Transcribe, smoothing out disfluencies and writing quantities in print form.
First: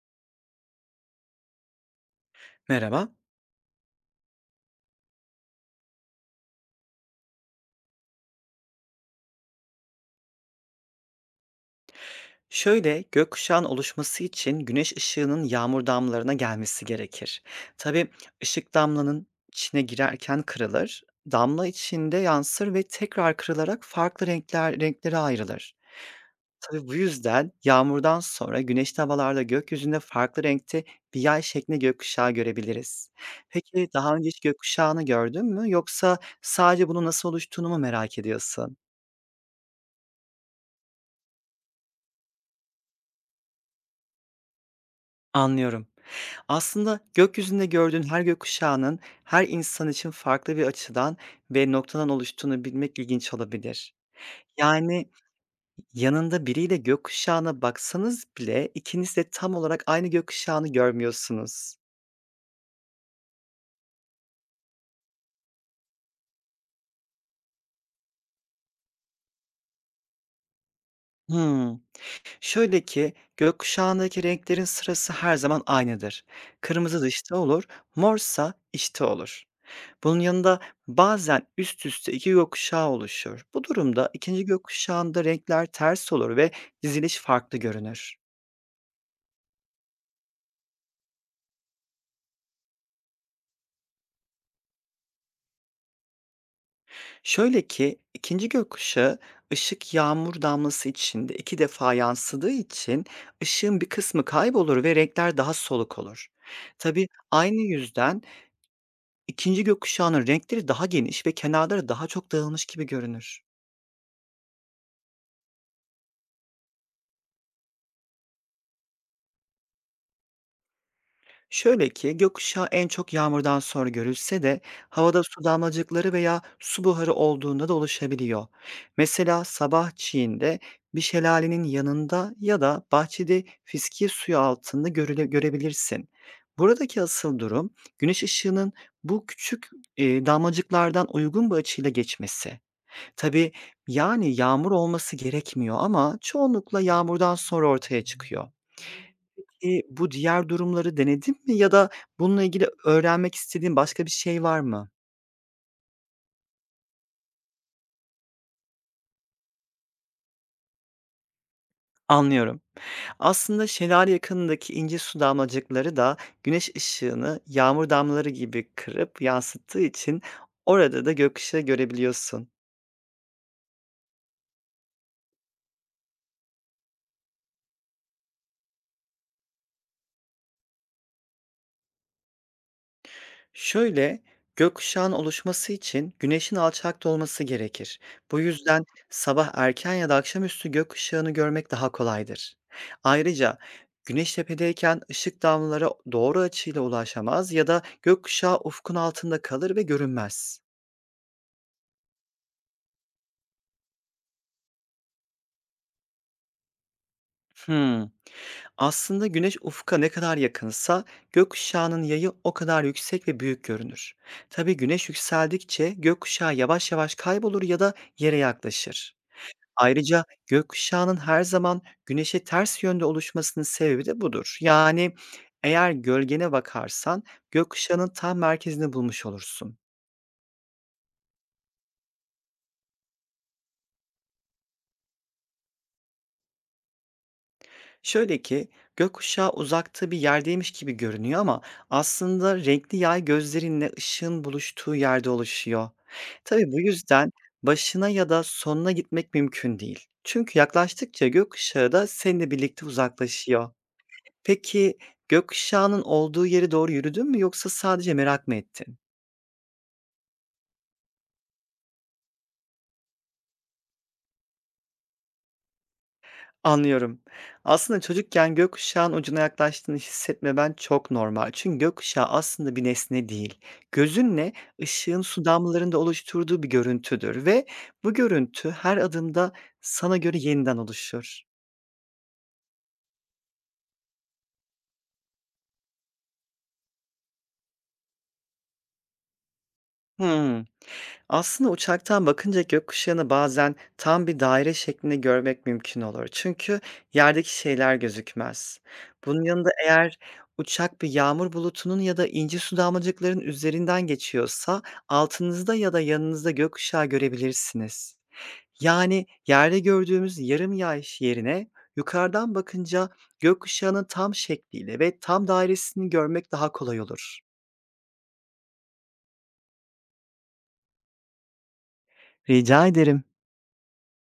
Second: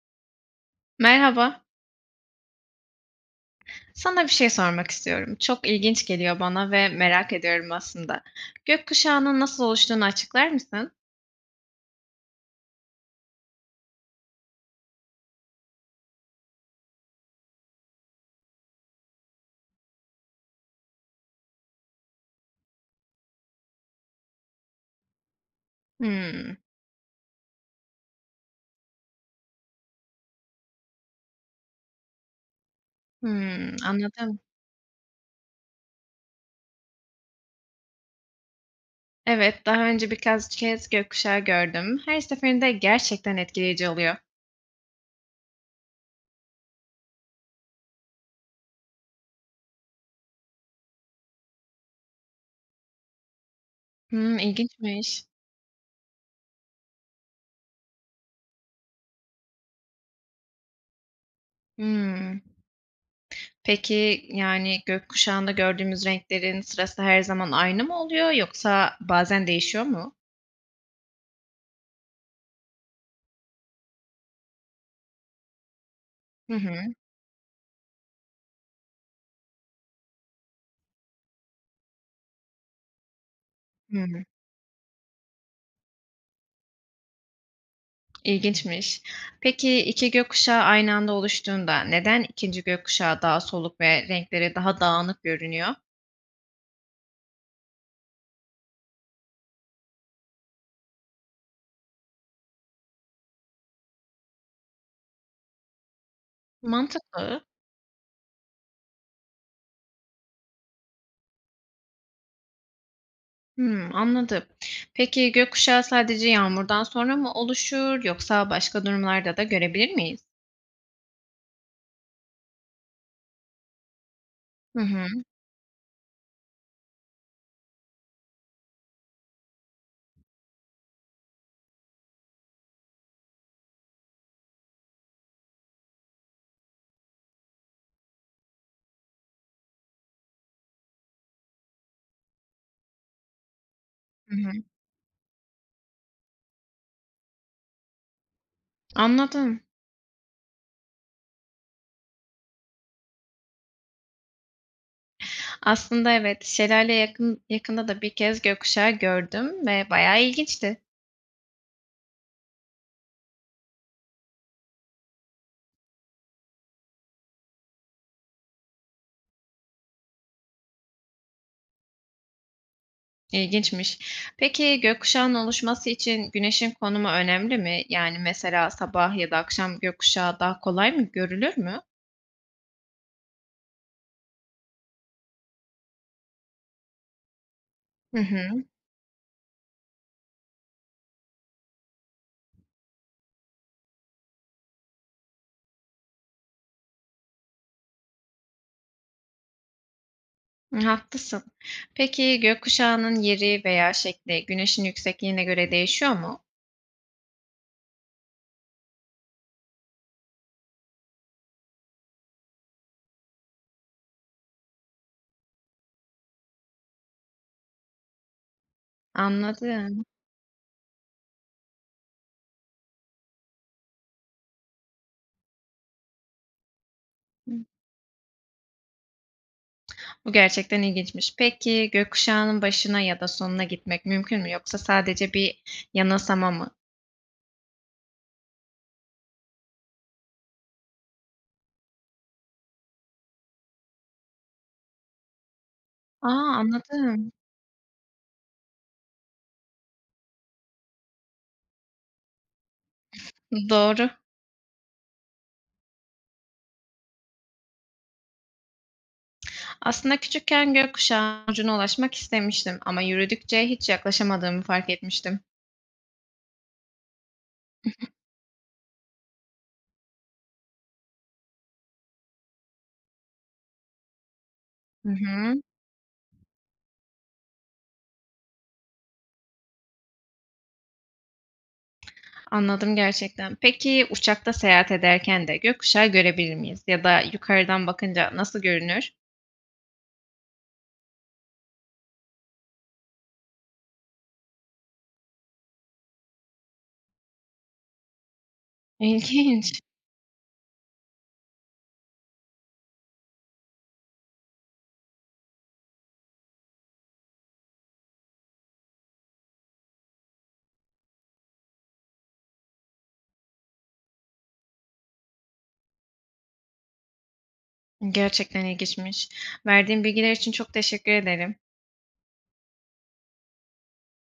Merhaba. Merhaba. Sana bir şey sormak istiyorum. Çok ilginç geliyor bana ve merak ediyorum aslında. Gökkuşağının nasıl oluştuğunu açıklar mısın? Şöyle gökkuşağın oluşması için güneş ışığının yağmur damlalarına gelmesi gerekir. Tabii ışık damlanın içine girerken kırılır, damla içinde yansır ve tekrar kırılarak farklı renklere ayrılır. Hımm. Tabii bu yüzden yağmurdan sonra güneşli havalarda gökyüzünde farklı renkte bir yay şeklinde gökkuşağı görebiliriz. Hımm, Peki daha önce anladım. hiç gökkuşağını gördün mü yoksa sadece bunun nasıl oluştuğunu mu merak ediyorsun? Evet, daha önce birkaç kez gökkuşağı gördüm. Her seferinde gerçekten etkileyici oluyor. Anlıyorum. Aslında gökyüzünde gördüğün her gökkuşağının her insan için farklı bir açıdan ve noktadan oluştuğunu bilmek ilginç olabilir. Hımm, Yani ilginçmiş. yanında biriyle gökkuşağına baksanız bile ikiniz de tam olarak aynı gökkuşağını görmüyorsunuz. Hımm. Peki, yani, gökkuşağında gördüğümüz renklerin sırası her zaman aynı mı oluyor yoksa bazen değişiyor mu? Hımm. Şöyle ki gökkuşağındaki renklerin sırası her zaman aynıdır. Hı hı. Kırmızı dışta olur, morsa içte olur. Bunun yanında bazen üst üste 2 gökkuşağı oluşur. Bu durumda Hıı. ikinci gökkuşağında renkler ters olur ve diziliş farklı görünür. İlginçmiş. Peki 2 gökkuşağı aynı anda oluştuğunda neden ikinci gökkuşağı daha soluk ve renkleri daha dağınık görünüyor? Şöyle ki ikinci gökkuşağı ışık yağmur damlası içinde 2 defa yansıdığı için ışığın bir kısmı kaybolur ve renkler daha soluk olur. Tabii Mantıklı. aynı yüzden ikinci gökkuşağının renkleri daha geniş ve kenarları daha çok dağılmış gibi görünür. Hımm, anladım. Peki gökkuşağı sadece yağmurdan sonra mı oluşur yoksa başka durumlarda da görebilir miyiz? Şöyle ki, gökkuşağı en çok yağmurdan sonra görülse de Hı havada hı. su damlacıkları veya su buharı olduğunda da oluşabiliyor. Mesela sabah çiğinde bir şelalenin yanında ya da bahçede fiskiye suyu altında görebilirsin. Buradaki asıl durum güneş ışığının bu küçük damlacıklardan uygun bir açıyla geçmesi. Tabii yani Hı hı. yağmur olması gerekmiyor ama çoğunlukla yağmurdan sonra ortaya çıkıyor. Anladım. Peki, bu diğer durumları denedin mi ya da bununla ilgili öğrenmek istediğin başka bir şey var mı? Aslında evet, şelale yakında da bir kez gökkuşağı gördüm ve bayağı ilginçti. Anlıyorum. Aslında şelale yakınındaki ince su damlacıkları da güneş ışığını yağmur damlaları gibi kırıp yansıttığı için orada da gökkuşağı görebiliyorsun. İlginçmiş. Peki gökkuşağının oluşması için güneşin konumu önemli mi? Yani mesela sabah ya da akşam gökkuşağı daha kolay görülür mü? Şöyle, gökkuşağın oluşması için güneşin alçakta olması gerekir. Hı Bu hı. yüzden sabah erken ya da akşamüstü gökkuşağını görmek daha kolaydır. Ayrıca güneş tepedeyken ışık damlaları doğru açıyla ulaşamaz ya da gökkuşağı ufkun altında kalır ve görünmez. Haklısın. Peki gökkuşağının yeri veya şekli güneşin yüksekliğine göre değişiyor mu? Hmm. Aslında güneş ufka ne kadar yakınsa gökkuşağının yayı o kadar yüksek ve büyük görünür. Tabii güneş yükseldikçe gökkuşağı yavaş yavaş kaybolur ya da yere yaklaşır. Anladım. Ayrıca gökkuşağının her zaman güneşe ters yönde oluşmasının sebebi de budur. Yani eğer gölgene bakarsan gökkuşağının tam merkezini bulmuş olursun. Bu gerçekten ilginçmiş. Peki gökkuşağının başına ya da sonuna gitmek mümkün mü? Yoksa sadece bir yanılsama mı? Şöyle ki gökkuşağı uzakta bir yerdeymiş gibi görünüyor ama aslında renkli yay gözlerinle ışığın buluştuğu yerde oluşuyor. Aa, Tabii bu yüzden anladım. başına ya da sonuna gitmek mümkün değil. Çünkü yaklaştıkça gökkuşağı da seninle birlikte uzaklaşıyor. Doğru. Peki, gökkuşağının olduğu yere doğru yürüdün mü yoksa sadece merak mı ettin? Aslında küçükken gökkuşağının ucuna ulaşmak istemiştim ama yürüdükçe hiç yaklaşamadığımı fark etmiştim. Anlıyorum. Aslında çocukken gökkuşağının ucuna yaklaştığını hissetmemen çok normal. Çünkü gökkuşağı aslında bir nesne değil. Gözünle Hı ışığın su hı, damlalarında oluşturduğu bir görüntüdür ve bu görüntü her adımda sana göre yeniden oluşur. anladım gerçekten. Peki uçakta seyahat ederken de gökkuşağı görebilir miyiz? Ya da yukarıdan bakınca nasıl görünür? Hımm. Aslında uçaktan bakınca gökkuşağını bazen tam bir daire şeklinde görmek mümkün olur. Çünkü yerdeki şeyler gözükmez. Bunun yanında İlginç. eğer uçak bir yağmur bulutunun ya da ince su damlacıkların üzerinden geçiyorsa altınızda ya da yanınızda gökkuşağı görebilirsiniz. Yani yerde gördüğümüz yarım yağış yerine yukarıdan bakınca gökkuşağının tam şekliyle ve tam dairesini görmek daha kolay olur. Gerçekten ilginçmiş. Verdiğin bilgiler için çok teşekkür ederim. Rica ederim.